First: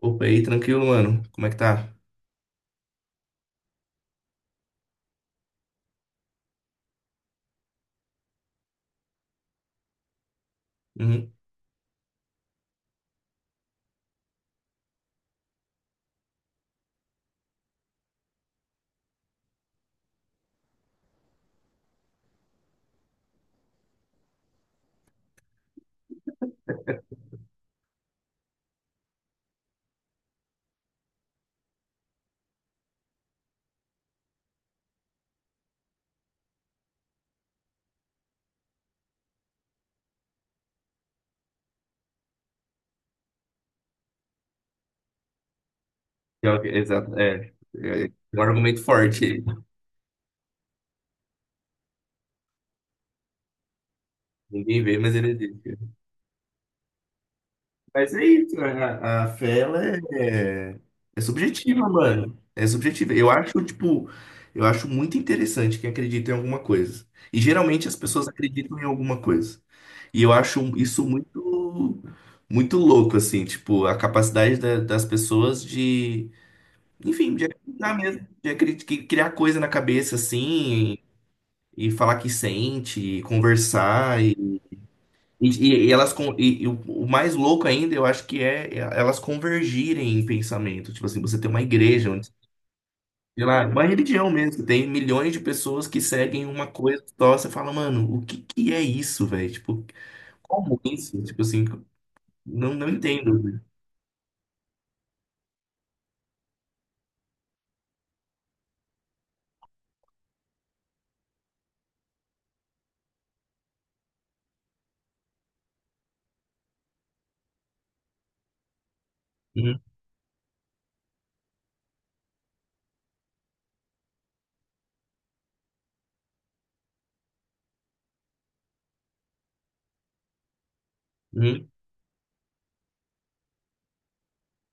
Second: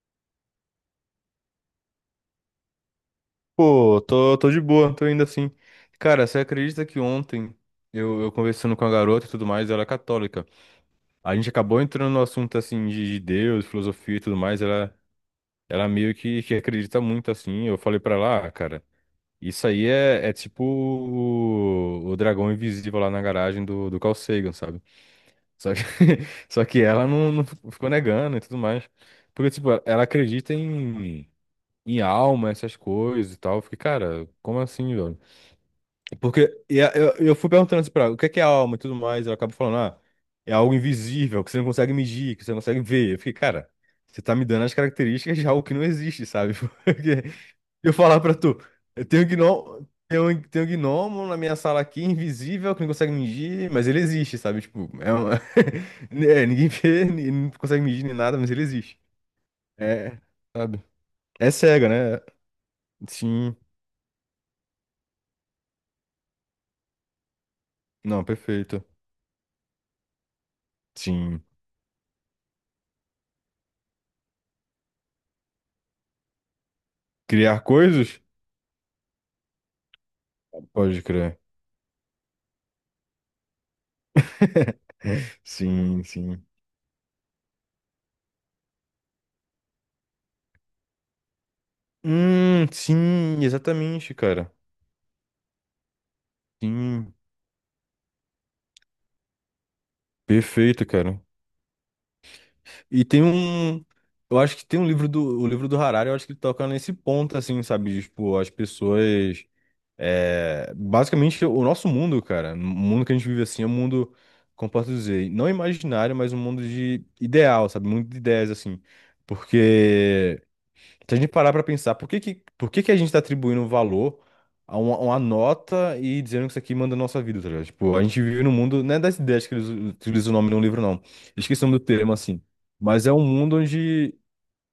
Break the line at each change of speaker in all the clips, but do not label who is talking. Opa, e aí, tranquilo, mano? Como é que tá?
Pô, tô de boa, tô indo assim. Cara, você acredita que ontem eu conversando com a garota e tudo mais, ela é católica.
Uhum.
A gente acabou entrando no assunto assim de Deus, filosofia e tudo mais, ela meio que acredita muito assim. Eu falei pra ela, ah, cara, isso aí é tipo o dragão invisível lá na garagem do Carl Sagan, sabe? Só que, só que ela não ficou negando e tudo mais. Porque, tipo, ela acredita em alma, essas coisas e tal. Eu fiquei, cara, como assim, velho? Porque e a- eu fui perguntando assim pra ela, o que é alma e tudo mais, ela acaba falando, ah, é algo invisível, que você não consegue medir, que você não consegue ver. Eu fiquei, cara, você tá me dando as características de algo que não existe, sabe?
Exato,
Porque
é.
eu
É
falar pra
um
tu,
argumento
eu
forte
tenho
aí.
gnomo, tem um gnomo na minha sala aqui, invisível, que não consegue medir, mas ele existe, sabe?
Ninguém
Tipo,
vê,
é
mas ele
uma...
existe.
é, ninguém vê, não consegue medir
Mas
nem
é
nada, mas
isso,
ele
né?
existe.
A fé, ela é,
É,
é,
sabe?
é
É
subjetiva,
cega, né?
mano. É subjetiva. Eu
Sim.
acho, tipo, eu acho muito interessante quem acredita em alguma coisa. E geralmente as
Não,
pessoas acreditam
perfeito.
em alguma coisa. E eu acho isso
Sim.
muito, muito louco, assim, tipo, a capacidade das pessoas de de
Criar
acreditar
coisas?
mesmo, criar coisa na cabeça assim,
Pode crer.
e falar que sente, e conversar, e,
Sim, sim.
e o mais louco ainda, eu acho que é elas convergirem em pensamento. Tipo assim, você tem uma igreja, onde,
Sim,
sei lá, uma
exatamente,
religião
cara.
mesmo, tem milhões de pessoas que seguem uma coisa
Sim,
só, você fala, mano, o que que é isso, velho? Tipo, como
perfeito, cara.
isso? Tipo assim, não
E tem
entendo.
um. Eu acho que tem um livro do. O livro do Harari, eu acho que ele toca nesse ponto, assim, sabe? De, tipo, as pessoas. É, basicamente, o nosso mundo, cara. O mundo que a gente vive assim é um mundo, como posso dizer, não imaginário, mas um mundo de ideal, sabe? Um mundo de ideias, assim.
Uhum,
Porque. Se a gente parar pra pensar, por que que a gente tá atribuindo um valor a uma nota e dizendo que isso aqui manda a nossa vida, tá ligado? Tipo, a gente vive num mundo, não é das ideias que eles utilizam o nome de um livro, não. Esqueci o
uhum.
nome do termo, assim. Mas é um mundo onde,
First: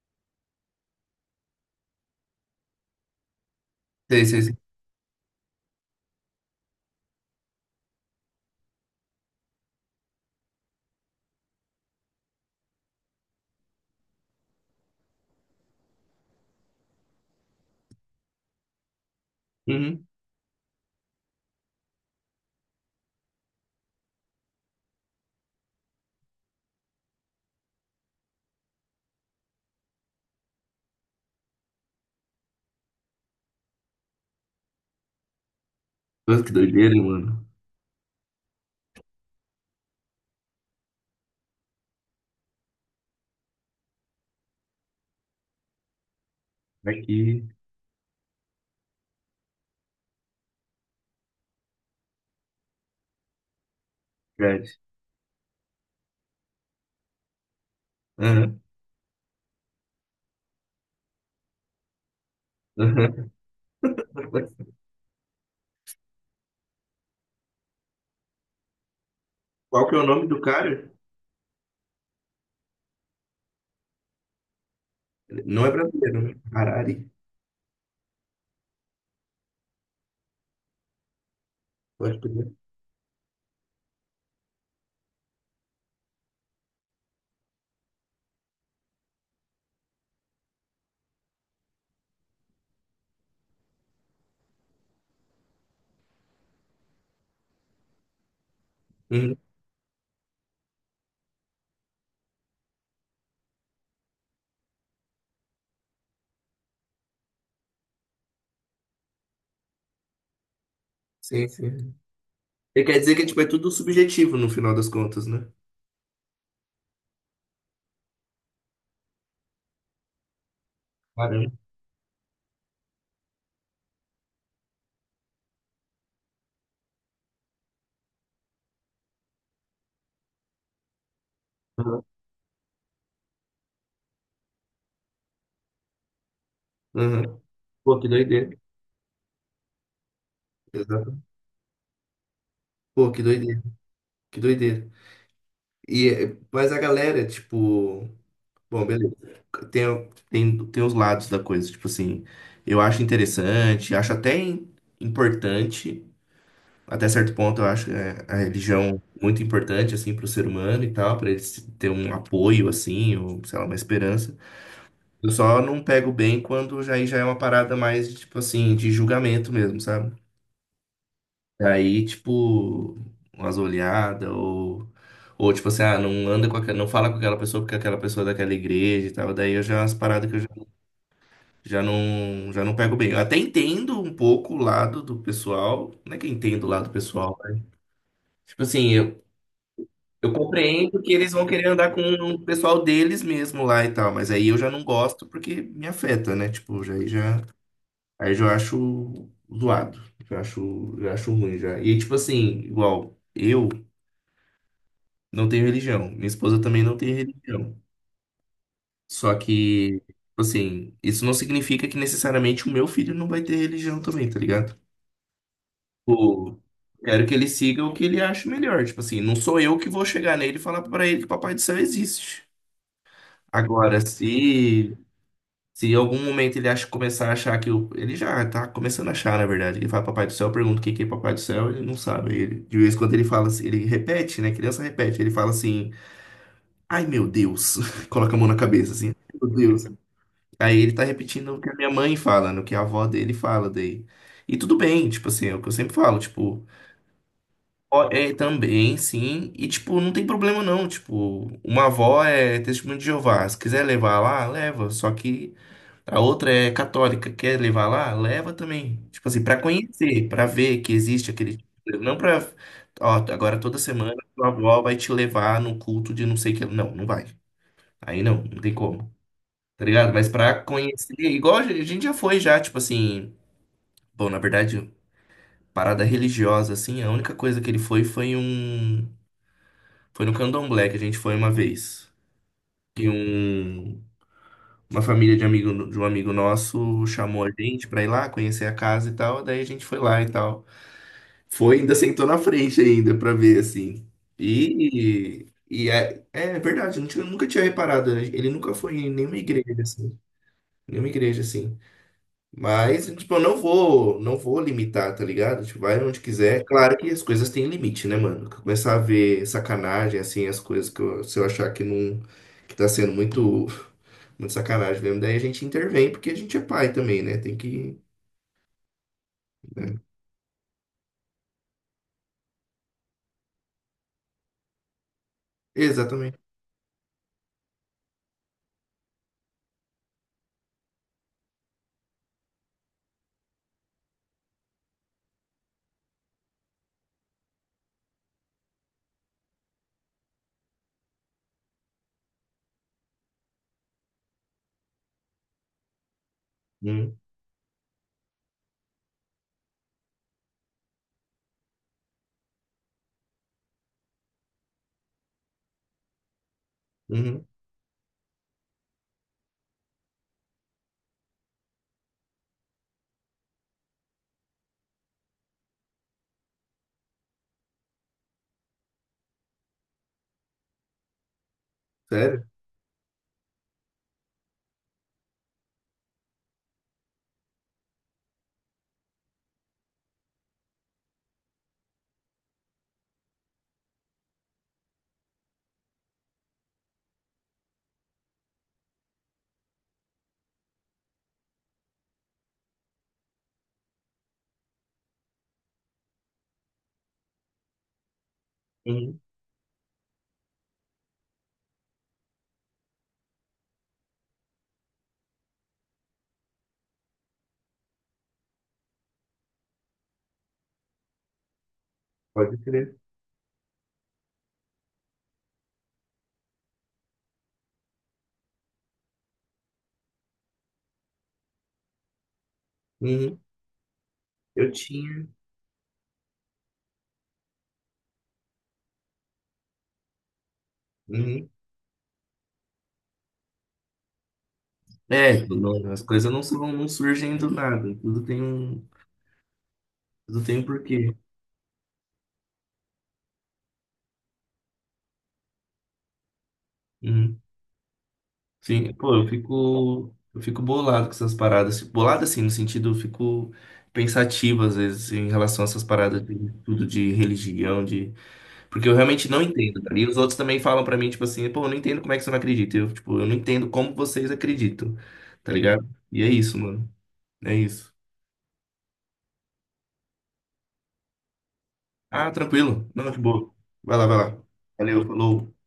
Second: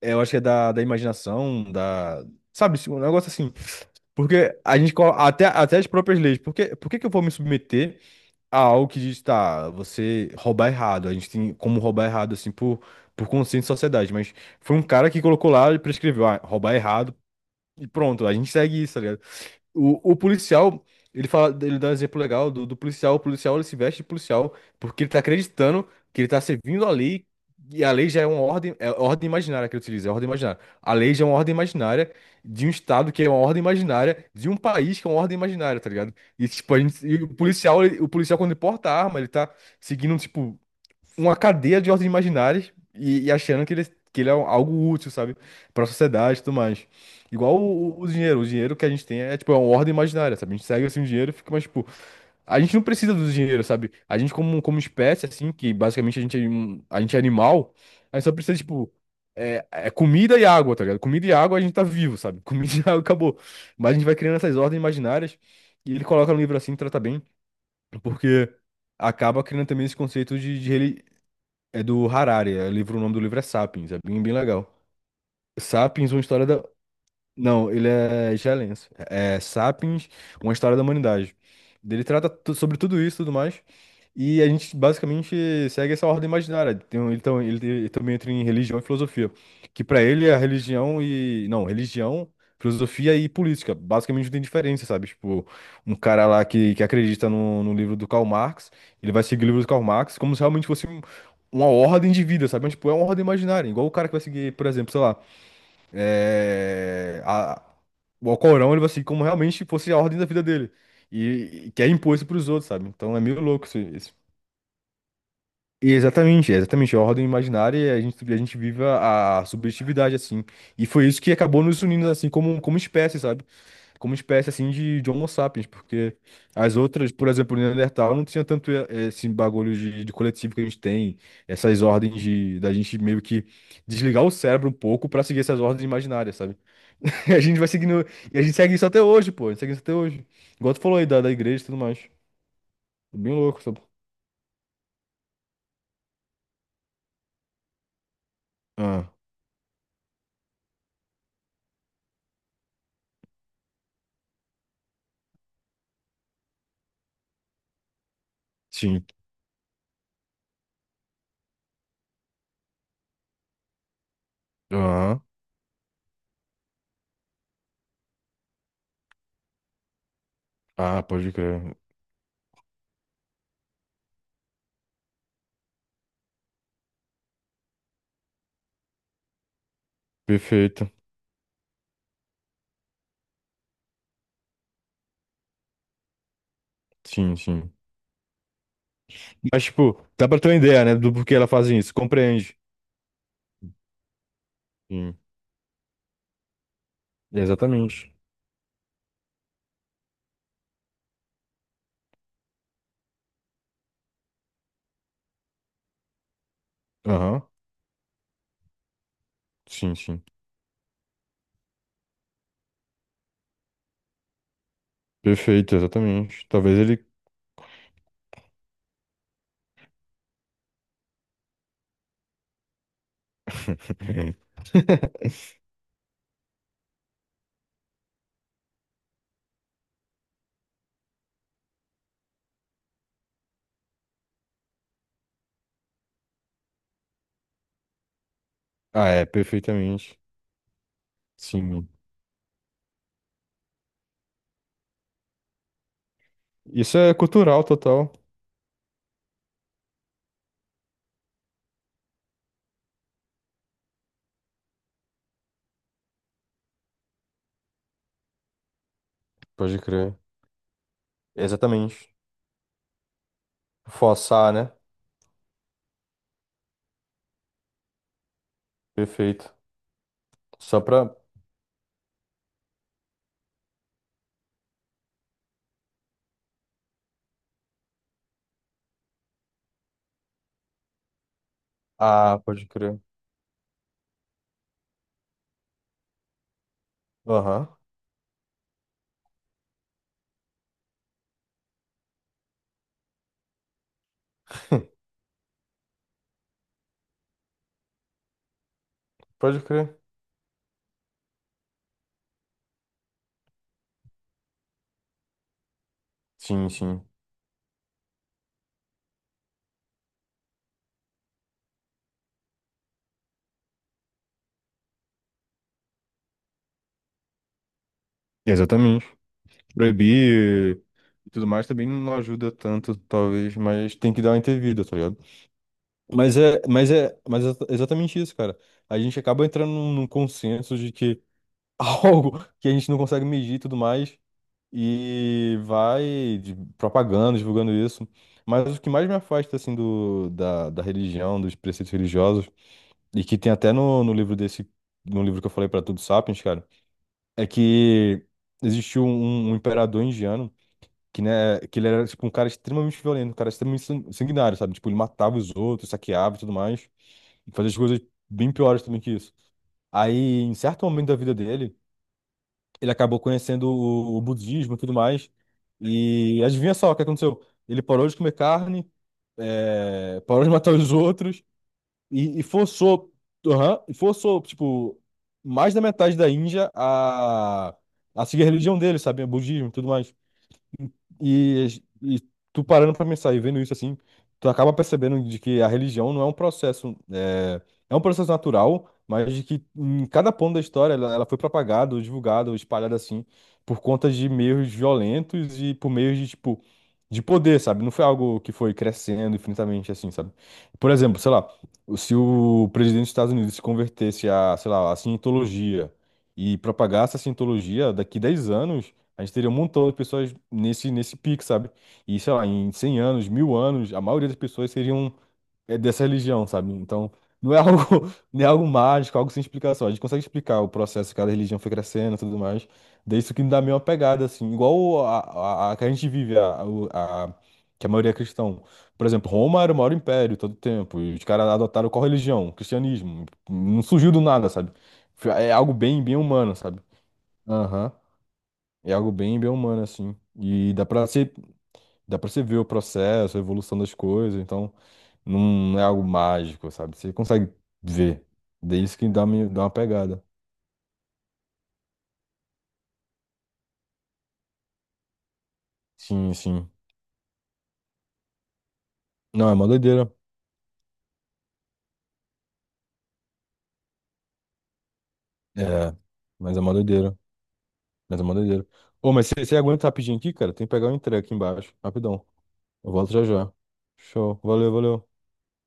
é, eu acho que é da imaginação, da... Sabe, tipo, um negócio assim.
Sei, sei, sei.
Porque a gente, até as próprias leis, por que que eu vou me submeter a algo que diz, tá, você roubar errado? A gente tem como roubar errado, assim, por consciência de sociedade, mas... Foi um cara que colocou lá e prescreveu, ah, roubar é errado e pronto, a gente segue isso, tá ligado?
Uhum.
O policial, ele fala, ele dá um exemplo legal do policial. O policial, ele se veste de policial porque ele tá acreditando que ele tá servindo a lei. E a lei já é uma ordem, é ordem imaginária que ele utiliza, é ordem imaginária. A lei já é uma ordem imaginária de um estado que é uma ordem imaginária, de um país que é uma ordem imaginária, tá ligado?
Nossa,
E
que
tipo, a
doideira,
gente, e o
mano.
policial, o policial quando ele porta a arma, ele tá seguindo, tipo, uma cadeia de ordens imaginárias e achando que ele é um, algo útil, sabe? Para a sociedade e tudo mais.
Aqui,
Igual o dinheiro. O dinheiro que a gente tem é, tipo, é uma ordem imaginária, sabe? A gente segue, assim, o dinheiro e fica, mas, tipo... A gente não precisa do dinheiro, sabe? A gente, como,
verdade.
como espécie, assim, que basicamente a gente é animal, a gente só precisa,
Aham.
tipo... É comida e água, tá ligado? Comida e água a gente tá vivo, sabe? Comida e água acabou. Mas a gente vai criando essas ordens imaginárias e ele coloca no livro assim, trata bem, porque acaba criando
Qual
também
que
esse
é o nome
conceito
do
de, de,
cara?
reli- É do Harari, é livro, o nome do livro é Sapiens, é bem, bem legal.
Ele não é
Sapiens,
brasileiro,
uma
né?
história da,
Harari.
não, ele é excelente. É Sapiens, uma história da humanidade. Ele
Eu acho que ele
sobre tudo isso e tudo mais. E a gente basicamente segue essa ordem imaginária. Tem um- Ele, tam- ele- ele também entra em religião e filosofia. Que pra ele é religião e. Não, religião, filosofia e política. Basicamente não tem diferença, sabe? Tipo, um cara lá que acredita no livro do Karl Marx, ele
é.
vai
Uhum.
seguir o livro do Karl Marx como se realmente fosse uma ordem de vida, sabe? Mas, tipo, é uma ordem imaginária. Igual o cara que vai seguir, por exemplo, sei lá é, a- o Alcorão, ele vai seguir como realmente fosse a ordem da vida dele.
Sim,
E que é
sim.
imposto pros outros,
Ele
sabe?
quer dizer
Então é
que tipo,
meio
é
louco
tudo
isso.
subjetivo no final das contas, né?
E exatamente. É a ordem imaginária, e a gente vive a subjetividade, assim. E foi isso que
Caramba.
acabou nos unindo, assim, como espécie, sabe? Como espécie, assim, de Homo sapiens. Porque as outras, por exemplo, o Neandertal não tinha tanto esse bagulho de coletivo que a gente tem, essas
Uhum.
ordens de, da gente meio que desligar o cérebro um pouco pra seguir essas ordens imaginárias, sabe? E
Uhum.
a gente vai
Pô,
seguindo.
que
E a gente
doideira.
segue isso até hoje, pô. A gente segue isso até hoje. Igual tu falou aí
Exato.
da igreja e tudo mais.
Pô,
É
que
bem
doideira.
louco, sabe?
Que doideira. E, é, mas a galera, tipo. Bom,
Ah,
beleza. Tem, tem, tem os lados da coisa. Tipo assim, eu acho interessante, importante. Até certo ponto, eu acho é, a religião
sim.
muito importante, assim, para o ser humano e tal, para ele se- ter um apoio, assim, ou, sei lá, uma esperança.
Ah,
Eu só não pego bem quando já, aí já é uma parada mais, tipo assim, de julgamento mesmo, sabe?
ah, pode crer.
Aí, tipo, umas olhadas, ou tipo assim, ah, não anda com aquela, não fala com aquela pessoa porque aquela pessoa é daquela igreja e tal. Daí eu já, as paradas que eu já,
Perfeito.
já não pego bem. Eu até entendo um pouco o lado do pessoal, não é que eu entendo o lado pessoal,
Sim,
né?
sim.
Tipo assim, eu,
Mas, tipo, dá
Eu
pra ter uma ideia, né?
compreendo que
Do
eles
porquê
vão
ela
querer
fazem
andar
isso.
com o
Compreende.
pessoal deles mesmo lá e tal, mas aí eu já não
Sim.
gosto porque me afeta, né? Tipo, já, aí já,
Exatamente.
aí já acho zoado, já acho ruim já. E tipo assim, igual, eu não tenho religião, minha esposa também não tem
Aham.
religião. Só
Sim,
que, tipo
sim.
assim, isso não significa que necessariamente o meu filho não vai ter religião também, tá ligado?
Perfeito, exatamente.
Tipo,
Talvez ele.
quero que ele siga o que ele acha melhor. Tipo assim, não sou eu que vou chegar nele e falar pra ele que o Papai do Céu existe. Agora, se se em algum momento ele acha, começar a achar que o. Ele já tá começando a achar, na verdade. Ele fala Papai do Céu, pergunta o que que é Papai do Céu, ele não sabe. Ele, de vez em quando ele fala assim, ele repete, né? Criança repete, ele fala assim, ai meu Deus. Coloca a mão na cabeça
Ah,
assim,
é,
meu Deus.
perfeitamente.
Aí ele tá repetindo o que a
Sim.
minha mãe fala, no que a avó dele fala daí. E tudo bem, tipo assim, é o que eu sempre falo, tipo,
Isso é cultural
ó,
total.
é também, sim. E tipo, não tem problema não. Tipo, uma avó é testemunho de Jeová. Se quiser levar lá, leva. Só que. A outra é católica, quer levar lá? Leva também. Tipo assim, pra
Pode crer.
conhecer, pra ver que existe aquele. Coisa.
Exatamente.
Não pra. Ó, agora toda semana tua
Forçar, né?
avó vai te levar no culto de não sei o que. Não, não vai. Aí não, não tem como.
Perfeito.
Tá ligado? Mas pra
Só
conhecer,
pra,
igual a gente já foi já, tipo assim. Bom, na verdade, parada religiosa, assim, a única coisa que ele foi foi um. Foi no Candomblé que a gente foi uma vez.
ah, pode crer.
E um. Uma família de amigo de um amigo nosso chamou a
Aham.
gente pra ir lá conhecer a casa e tal, daí a gente foi lá e tal. Foi, ainda sentou na frente ainda pra ver assim. E é, é verdade, eu nunca tinha reparado, né? Ele nunca foi em nenhuma
Pode
igreja
crer.
assim, nenhuma igreja assim. Mas, tipo, eu não vou, não vou limitar, tá ligado? Tipo, vai onde quiser.
Sim,
Claro
sim.
que as coisas têm limite, né, mano? Começar a ver sacanagem, assim, as coisas que eu, se eu achar que não, que tá sendo muito, muito sacanagem mesmo, daí a gente intervém, porque a gente é pai também, né? Tem que,
Exatamente.
né?
Proibir e tudo mais também não ajuda tanto, talvez, mas tem que dar uma intervida, tá ligado? Mas
Exatamente.
é, mas é, mas é exatamente isso, cara. A gente acaba entrando num consenso de que algo que a gente não consegue medir e tudo mais, e vai propagando, divulgando isso. Mas o que mais me afasta, assim, da religião, dos preceitos religiosos, e que tem até no livro desse, no livro que eu falei pra Tudo Sapiens, cara
Uhum,
é que existiu um, um imperador indiano que, né, que ele era, tipo, um cara extremamente violento, um cara extremamente sanguinário, sabe? Tipo, ele matava os outros, saqueava e tudo mais,
uhum.
e fazia as coisas bem piores também que isso. Aí, em certo momento da vida dele, ele acabou conhecendo o budismo e tudo mais, e adivinha só o que aconteceu? Ele parou de comer carne, parou de matar os outros, e
Sério?
forçou, aham, e forçou, tipo, mais da metade da Índia a seguir a religião dele, sabe? O budismo e tudo mais. E, e tu parando pra pensar e vendo isso assim, tu acaba percebendo de que a religião não é um processo, é, é um processo natural, mas de que em cada ponto da história ela foi propagada, ou divulgada, ou espalhada assim, por conta de meios violentos e por meios de, tipo, de poder, sabe? Não foi algo que foi
Uhum.
crescendo infinitamente assim, sabe? Por exemplo, sei lá, se o presidente dos Estados Unidos se convertesse a, sei lá, a cientologia e propagasse a cientologia daqui 10 anos. A gente teria um montão de pessoas nesse pico, sabe? E, sei lá,
Pode
em
crer.
100 anos, 1.000 anos, a maioria das pessoas seriam é, dessa religião, sabe? Então, não é algo, não é algo mágico, algo sem explicação. A gente consegue explicar o processo que cada religião foi crescendo e tudo mais. Daí isso
Uhum.
que me dá meio uma pegada, assim,
Eu
igual a,
tinha.
a, a que a gente vive, que a maioria é cristão. Por exemplo, Roma era o maior império todo o tempo, e os caras
Uhum.
adotaram qual religião? O Cristianismo. Não surgiu do nada, sabe?
É,
É
tipo,
algo
as
bem, bem
coisas
humano, sabe?
não surgem do
Aham.
nada.
É algo bem, bem humano, assim.
Tudo tem um
E
porquê.
dá pra você ver o processo, a evolução das coisas, então não é algo mágico, sabe? Você
Uhum.
consegue ver. Daí
Sim,
isso que
pô,
dá uma pegada.
eu fico bolado com essas paradas. Assim, bolado assim, no sentido, eu fico pensativo às vezes assim, em relação a essas paradas
Sim,
de
sim.
tudo de religião, de. Porque eu realmente não
Não, é uma
entendo, tá? E
doideira.
os outros também falam pra mim, tipo assim, pô, eu não entendo como é que você não acredita. Eu, tipo, eu não entendo como vocês acreditam, tá ligado?
É,
E é
mas
isso,
é uma
mano.
doideira.
É isso.
Mas é uma doideira. Ô, mas você aguenta rapidinho aqui, cara? Tem que pegar o entrega aqui embaixo. Rapidão.
Ah, tranquilo.
Eu
Não,
volto
de
já já.
boa. Vai lá, vai
Show.
lá.
Valeu,
Valeu,
valeu.
falou.